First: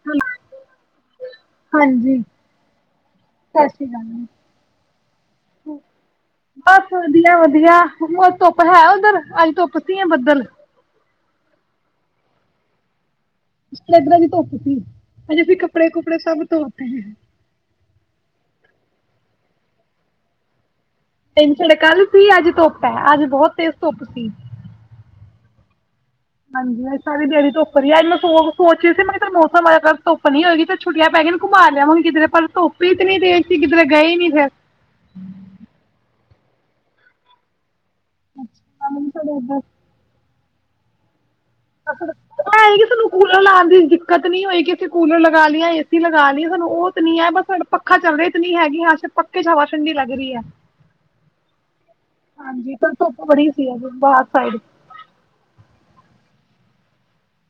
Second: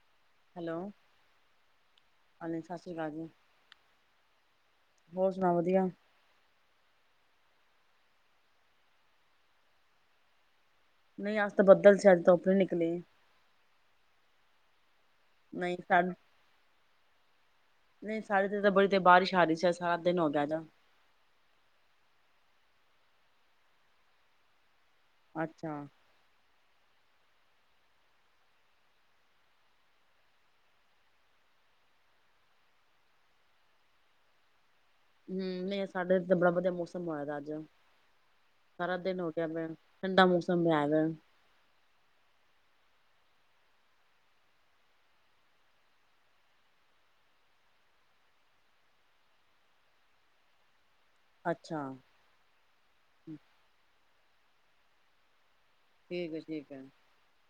ਹ [inaudible] ਹੈਲੋ ਹਾਂਜੀ ਸਤਿ ਸ਼੍ਰੀ ਅਕਾਲ ਜੀ ਸਤਿ ਸ੍ਰੀ ਅਕਾਲ ਜੀ। ਹੋਰ ਸੁਣਾ ਵਧੀਆ [unintelligible] ਬਸ ਵਧੀਆ ਵਧੀਆ ਧੁੱਪ ਹੈ ਉੱਧਰ ਅੱਜ ਧੁੱਪ ਸੀ ਆ ਬੱਦਲ ਨਹੀਂ ਅਸ ਤਾਂ ਬੱਦਲ ਸ਼ਾਇਦ ਤੋਂ ਉੱਪਰ ਨਿਕਲੇ ਆ [unintelligible] ਇਧਰਾਂ ਦੀ ਧੁੱਪ ਸੀ ਅਜ ਫਿਰ ਨਹੀਂ ਕੱਪੜੇ ਸਾਡੇ ਕੁਪੜੇ ਸਭ ਧੋਤੇ ਹੈ ਨਹੀਂ ਸਾਡੇ ਤੇ ਤਾਂ ਬੜੀ ਤੇ ਬਾਰਿਸ਼ ਆ ਰਹੀ ਸੀ ਸਾਰਾ ਦਿਨ ਹੋਗਿਆ ਤਿੰਨ ੜ ਕੱਲ ਸੀ ਅੱਜ ਧੁੱਪ ਹੈ ਅੱਜ ਬਹੁਤ ਤੇਜ਼ ਧੁੱਪ ਸੀ [unintelligible] ਅੱਛਾ ਹਾਂਜੀ ਸਾਰੀ ਦਿਹਾੜੀ ਧੁੱਪ ਰਹੀ ਅੱਜ ਮੈਂ ਸੋਚ ਰਹੀ ਸੀ ਮੌਸਮ ਅੱਜ [unintelligible] ਧੁੱਪ ਨੀ ਹੋਏਗੀ ਤੇ ਛੱਟ ਪੈ ਗਈਆਂ ਘੁੰਮਾ ਲਿਆਵ ਕਿਧਰੇ ਪਰ ਧੁੱਪ ਹੀ ਤੇ ਨੀ ਦੇਰ ਸੀ ਕਿਧਰੇ ਗਏ ਨੀ ਫਿਰ ਹਮ ਸਾਡੇ ਤੇ ਬੜਾ ਵਧੀਆ ਮੌਸਮ ਆਦਾ ਅੱਜ ਅੱਛਾ, [unintelligible] ਸਾਰਾ ਸਾਡੇ ਦਿਨ ਹੋ ਕੇ ਇੱਧਰ ਪੈਣ ਠੰਡਾ ਮੂੰ [unintelligible] ਸਮਭਿਆਦ [unintelligible] ਕਿ ਸਾਨੂੰ ਕੂਲਰ ਲਾਉਣ ਦੀ ਦਿੱਕਤ ਨਹੀ ਹੋਏਗੀ ਅਸੀਂ ਕੂਲਰ ਲਗਾ ਲਈਏ ਏਸੀ ਲਗਾ ਲਈਏ ਸਾਨੂੰ ਉਹ ਤਾਂ ਨਹੀ ਹੈ ਬਸ ਪੱਖਾ ਚੱਲ ਰਿਹਾ ਤਾਂ ਨੀ ਹੈਗੀ ਹੈ ਪੱਕੇ ਚ ਹਵਾ ਠੰਡੀ ਲੱਗ ਰਹੀ ਹੈ ਅੱਛਾ ਹਾਂਜੀ ਤੇ ਧੁੱਪ ਬੜੀ ਸੀ ਬਾਹਰ ਸਾਈਡ ਠੀਕ ਠੀਕ ਹੈ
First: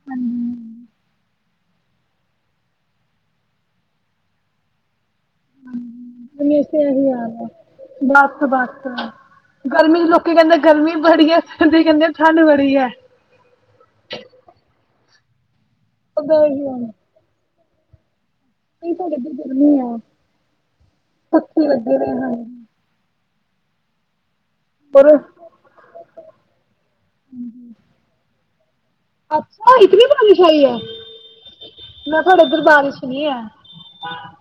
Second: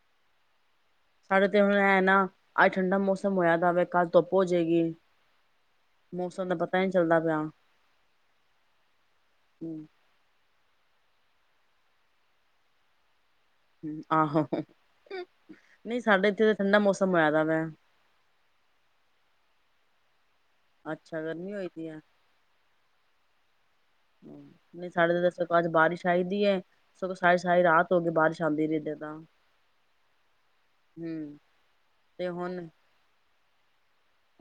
ਹਮ ਸਾਡੇ ਤੇ ਹੁਣ ਹੈ ਨਾ ਅੱਜ ਠੰਡਾ ਮੌਸਮ ਹੋਇਆ ਤਾਂ ਭਾਂਵੇ ਕੱਲ ਧੁੱਪ ਹੋ ਜਾਏਗੀ ਮੌਸਮ ਦਾ ਹਮੇਸ਼ [unintelligible] ਪਤਾ ਨਹੀਂ ਇਹੀ ਚੱਲਦਾ ਯਾਲ ਪਿਆ ਆ ਬਸ ਬਸ ਹੂੰ, ਗਰਮੀ ਚ ਲੋਕੀ ਕਹਿੰਦੇ ਗਰਮੀ ਬੜੀ ਹੈ ਸਰਦੀ ਕਹਿੰਦੇ ਠੰਡ ਬੜੀ ਹੈ ਹਮ ਆਹੋ ਨਹੀਂ ਸਾਡੇ ਉਹਦਾ ਇੱਥੇ ਤਾਂ ਇਹੀ ਠੰਡਾ ਹਾਲ ਹੈ ਮੌਸਮ ਹੋਇਆ ਵਾ ਨਹੀਂ ਤਾਂ ਕਿੇਦ ਫੇ ਆ ਅੱਛਾ ਗਰਮੀ ਉੱਥੇ ਹੋਈ ਦੀ ਹੈ ਲੱਗੇ ਰਹੇ ਹ [unintelligible] ਨਹੀਂ ਪਰ ਸਾਡੇ ਤੇ ਅੱਜ ਬਾਰਿਸ਼ ਆਈਦੀ ਹੈ ਸਗੋਂ ਸਾਰੀ ਸਾਰੀ ਰਾਤ ਹੋ ਗਈ ਬਾਰਿਸ਼ ਚਾਂਦੀ ਰਹਿੰ [unintelligible] ਅੱਛਾ ਇਤਨੀ ਬਾਰਿਸ਼ ਆਈ ਹੈ ਹਮ ਮੈਂ ਤੇ ਤੁਹਾਡੇ ਇੱਧਰ ਹੁਣ ਬਾਰਿਸ਼ ਨਹੀ ਹੈ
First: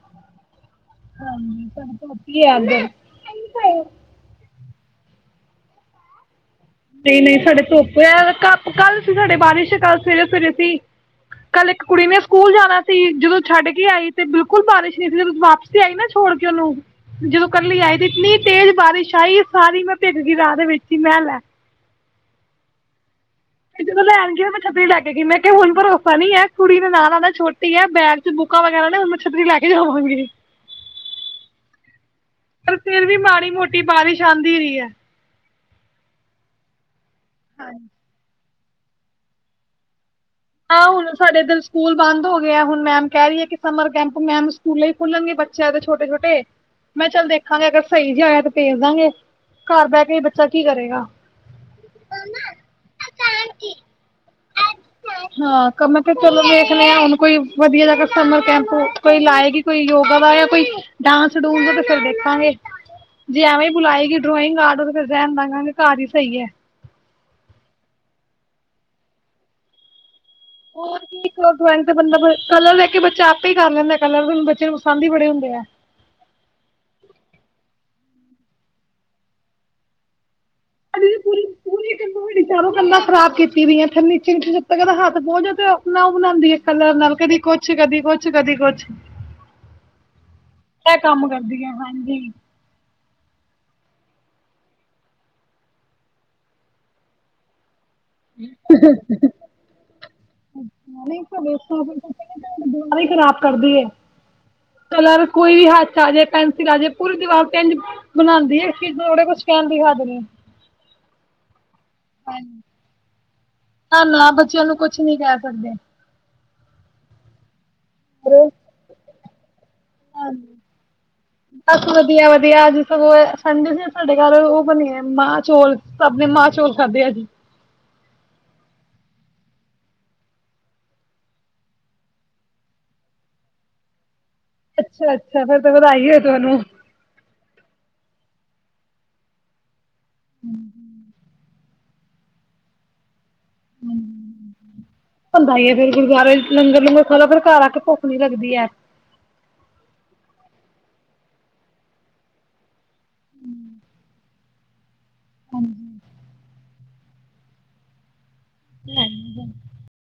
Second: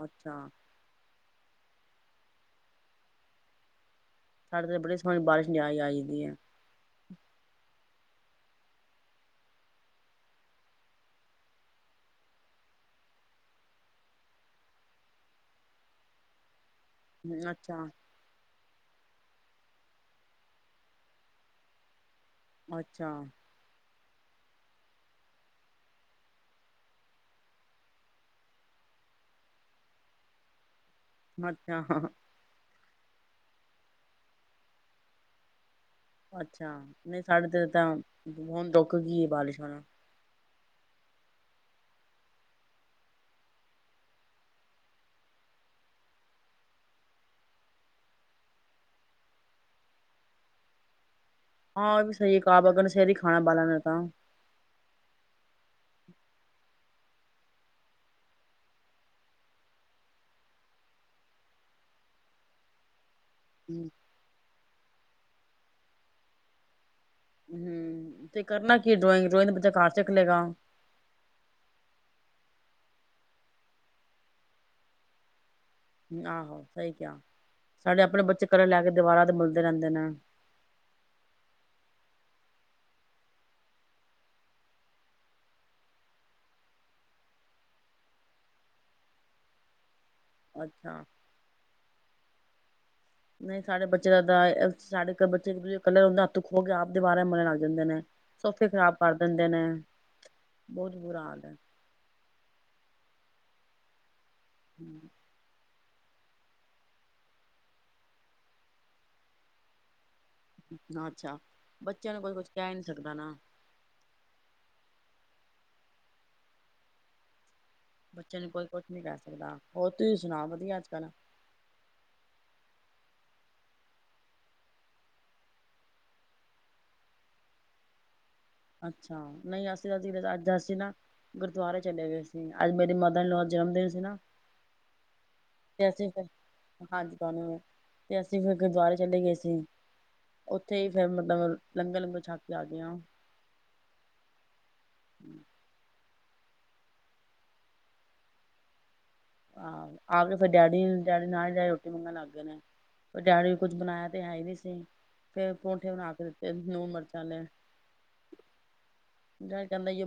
ਅੱਛਾ ਹਾਂਜੀ ਧਤੀ ਆਂਦੇ [unintelligible] ਸਾਡੇ ਤੇ ਬੜ ਸਹਣੀ ਬਾਰਿਸ਼ ਨ ਆ ਜਾਂਦੀ ਹੈ [unintelligible] ਨਹੀਂ ਨਹੀਂ ਸਾਡੇ ਧੁੱਪ ਕੱਲ ਸੀ ਸਾਡੇ ਬਾਰਿਸ਼ ਕੱਲ ਸਵੇਰੇ ਸਵੇਰੇ ਸੀ ਕੱਲ ਇੱਕ ਕੁੜੀ ਨੇ ਸਕੂਲ ਜਾਣਾ ਸੀ ਜਦੋਂ ਛੱਡ ਕੇ ਆਈ ਤੇ ਬਿਲਕੁਲ ਬਾਰਿਸ਼ ਨਹੀਂ ਸੀ ਜਦੋਂ ਵਾਪਸ ਤੇ ਆਈ ਨਾ ਛੋੜ ਕੇ ਉਹਨੂੰ ਜਦੋਂ ਅੱਛਾ ਇਕਲੀ ਆਈ ਤੇ ਇੰਨੀ ਤੇਜ਼ ਬਾਰਿਸ਼ ਆਈ ਸਾਰੀ ਮੈਂ ਭਿੱਜ ਗਈ ਰਾਹ ਦੇ ਵਿੱਚ ਹੀ ਮੈਂ ਲੈ ਅੱਛਾ ਤੇ ਜਦੋਂ ਲੈਣ ਗਈ ਮੈਂ ਛੱਤਰੀ ਲੈ ਕੇ ਗਈ ਮੈਂ ਕਿਹਾ ਹੁਣ ਭਰੋਸਾ ਨਹੀ ਹੈ ਕੁੜੀ ਦੇ ਨਾਲ ਆਉਣਾ ਛੋਟੀ ਹੈ ਬੈਗ ਚ ਬੁੱਕਾਂ ਵਗੈਰਾ ਨੇ ਹੁਣ ਮੈਂ ਛੱਤਰੀ ਲੈ ਕੇ ਜਾਵਾਂਗੀ ਅੱਛਾ ਹਾਂ ਪਰ ਫਿਰ ਵੀ ਮਾੜੀ ਮੋਟੀ ਬਾਰਿਸ਼ ਆਉਂਦੀ ਰਹੀ ਹੈ ਅੱਛਾ ਨਹੀਂ ਸਾਡੇ ਤੇ ਹਾਂਜੀ ਤਾਂ ਹੁਣ ਦੁੱਖ ਕੀ ਬਾਲਿਸ਼ਾਂਣਾ [inaudible] ਆਾਂ ਹੁਣ ਸਾਡੇ ਇਧਰ ਸਕੂਲ ਬੰਦ ਹੋ ਗਿਆ ਹੁਣ ਮੈਮ ਕਹਿ ਰਹੀ ਆ ਕਿ ਸਮਰ ਕੈਂਪ ਮੈਮ ਸਕੂਲ ਹੀ ਖੁਲਣਗੇ ਬੱਚਿਆਂ ਦੇ ਛੋਟੇ ਛੋਟੇ ਮੈਂ ਚੱਲ ਦੇਖਾਂਗੇ ਅਗਰ ਸਹੀ ਜ ਆ ਤੇ ਭੇਜ ਦਾਂਗੇ ਘਰ ਬਹਿ ਕੇ ਹੀ ਬੱਚਾ ਕੀ ਕਰੇਗਾ ਹਾਂ ਉਹ ਵੀ ਸਹੀ ਹੈ ਕ ਬ ਅਗਰ ਸ਼ਹਿਰੀ ਖਾਣਾ ਬਾਲਾਂਣਾ ਤਾਂ ਹਾਂ ਕ ਮੈਂ ਤੇ ਚਲੋ ਦੇਖ ਲ ਹ ਹੁਣ ਕੋਈ ਵਧੀਆ ਜਗ ਸਮਰ ਕੈਂਪ ਕੋਈ ਲਾਏਗੀ ਕੋਈ ਯੋਗਾ ਦਾ ਜਾਂ ਕੋਈ ਡਾਂਸ ਡੂਸ ਤੇ ਫਿਰ ਦੇਖਾਂਗੇ ਜੀ ਹਵੇਂ ਹਮ ਬੁਲਾਏਗੀ ਡੋਇੰਗ ਆਰਟਰ ਫੇਰ ਰਹਿਣ ਦਗਾਾਂਗੇ ਘਰ ਹੀ ਸਹੀ ਹੈ ਤੇ ਕਰਨਾ ਕੀ ਡਰਾਇਗ ਰੋ ਬੱਚਾ ਘਰ ਚ ਹੋਰ ਕੀੀਕ ਭਗਵੰ [inaudible] ਬੰਦਾ ਬ ਕਲਰ ਦੇਖ ਕੇ ਬੱਚਾ ਆਪੇ ਹੀ ਕਰ ਲੈਂਦਾ ਕਲਰ ਵੀ ਬੱਚੇ ਨੂੰ ਪਸਦ ਹੀ ਬੜੇ ਹੁੰਦੇ ਆ ਆਹੋ ਸਹੀ ਕਿਹਾ ਸਾਡੇ ਆਪਣੇ ਬੱਚੇ ਘਰੇ ਲੈ ਕੇ ਦੀਵਾਰਾਂ ਤੇ ਮਿਲਦੇ ਰਹਿੰਦੇ ਨੇ ਪੂਰੀ ਪੂਰੀ ਕੰ ਚਾਰ ਕੰਾਂ ਖਰਾਬ ਕੀਤੀਈਆਂਥ ਨੀਚ ਜ ਤ ਕਦਾ ਹੱਥ ਬਹੁਦਾ ਆਪ ਉਹ ਬਣਾਉਦੀ ਹੈ ਕਲਰ ਨਾਲ ਕਦੀ ਕੁਛ ਕਦੀ ਕੁਛ ਕਦੀ ਕੁਛ ਮੈਂ ਅੱਛਾ ਕੰਮ ਕਰਦੀ ਆ ਹਾਂਜੀ ਨਹੀਂ ਸਾਡੇ ਬੱਚੇ ਦਾ ਸਾਡੇ ਬੱਚੇ ਦੂਜੇ ਇਕ ਹੁੰਦੇ ਹੱਥ ਖੋਹ ਕੇ ਆਪਦੇ ਦੀਵਾਰਾਂ ਨੂੰ ਮੱਲਣ ਲੱਗ ਜਾਂਦੇ ਨੇ ਸੋਫੇ ਖ਼ਰਾਬ ਕਰ ਦਿੰਦੇ ਨੇ ਬਹੁਤ ਬੁਰਾ ਹਾਲ ਹੈ। ਦੁਬਾਰਾ ਖਰਾਬ ਕਰਦੀ ਹੈ ਕਲਰ ਕੋਈ ਵੀ ਹੱਥ ਆਜੇ ਪੈਨਸਿਲ ਆਜੇ ਪੂਰੀ ਦੀਵਾਰ ਤੇ ਇੰਜ ਬਣਾਉਂਦੀ ਹੈ ਚੀਜ਼ ਨੂੰ ਕੁਛ ਕਹਿਣ ਦੀ ਹਦ ਨੇ ਅੱਛਾ ਬੱਚਿਆਂ ਨੂੰ ਕੋਈ ਕੁਛ ਕਹਿ ਨੀ ਸਕਦਾ ਨਾ ਤੁ ਬੱਚਿਆਂ ਨੂੰ ਕੁਛ ਨੀ ਕਹਿ ਸਕਦੇ ਬੱਚੇ ਨੂੰ ਹੋਰ? ਕੋਈ ਕੁਛ ਨੀ ਕਹਿ ਸਕਦਾ ਲਦਦਾ [inaudible] ਹੋਰ ਤੁਸੀਂ ਸੁਣਾ ਹਾਂਜੀ ਵਧੀਆ ਅੱਜ ਕੱਲ ਦੇ ਸੀ ਸਾਡੇ ਘਰ ਉਹ ਬਣੇ ਮਾਂ ਚੋਲ ਆਪਣੇ ਮਾਂ ਚੋਲ ਖਾਧੇ ਆ ਜੀ ਅੱਛਾ ਨਹੀਂ ਅਸੀਂ ਤਾਂ ਅੱਜ ਅਸੀਂ ਨਾ ਗੁਰਦੁਆਰੇ ਚਲੇ ਗਏ ਸੀ ਅੱਜ ਮੇਰੀ ਮਦਰ ਜਨਮ ਦਿਨ ਸੀ ਨਾ ਅੱਛਾ ਅੱਛਾ ਤੇ ਅਸੀਂ ਫ ਹਾਂਜੀ ਕਹਾਨ ਤੇ ਅਸੀਂ ਂ ਫਿਰ ਗੁਰਦੁਆਰੇ ਚਲੇ ਗਏ ਸੀ ਉੱਥੇ ਹੀ ਫੇਿਰ ਮਤਲਬ ਲੰਗਰ ਲੰਗਰ ਛਾ ਕੇ ਆ ਗਿਆ ਹਮ ਹੁੰਦਾ ਈ ਫੇਰ ਗੁਰਦੁਆਰੇ ਚ ਲੰਗਰ ਲੰਗਰ ਖਾ ਲਓ ਫਿਰ ਘਰ ਆ ਕੇ ਭੁੱਖ ਨੀ ਲੱਗਦੀ ਹੈ ਆਹੋ ਆ ਕੇ ਫਿਰ ਡੈਡੀ ਡੈਡੀ ਨਾਲ ਜਾ ਰੋਟੀ ਮੰਗਣ ਲੱਗ ਗਏ ਨੇ ਫਿਰ ਡੈਡੀ ਕੁੱਝ ਬਣਾਇਆ ਤੇ ਹੈ ਹੀ ਨਹੀਂ ਸੀ ਫਿਰ ਪਰੌਂਠੇ ਬਣਾ ਕੇ ਦਿੱਤੇ ਨੂੰਹ ਚੱਲ ਹਮ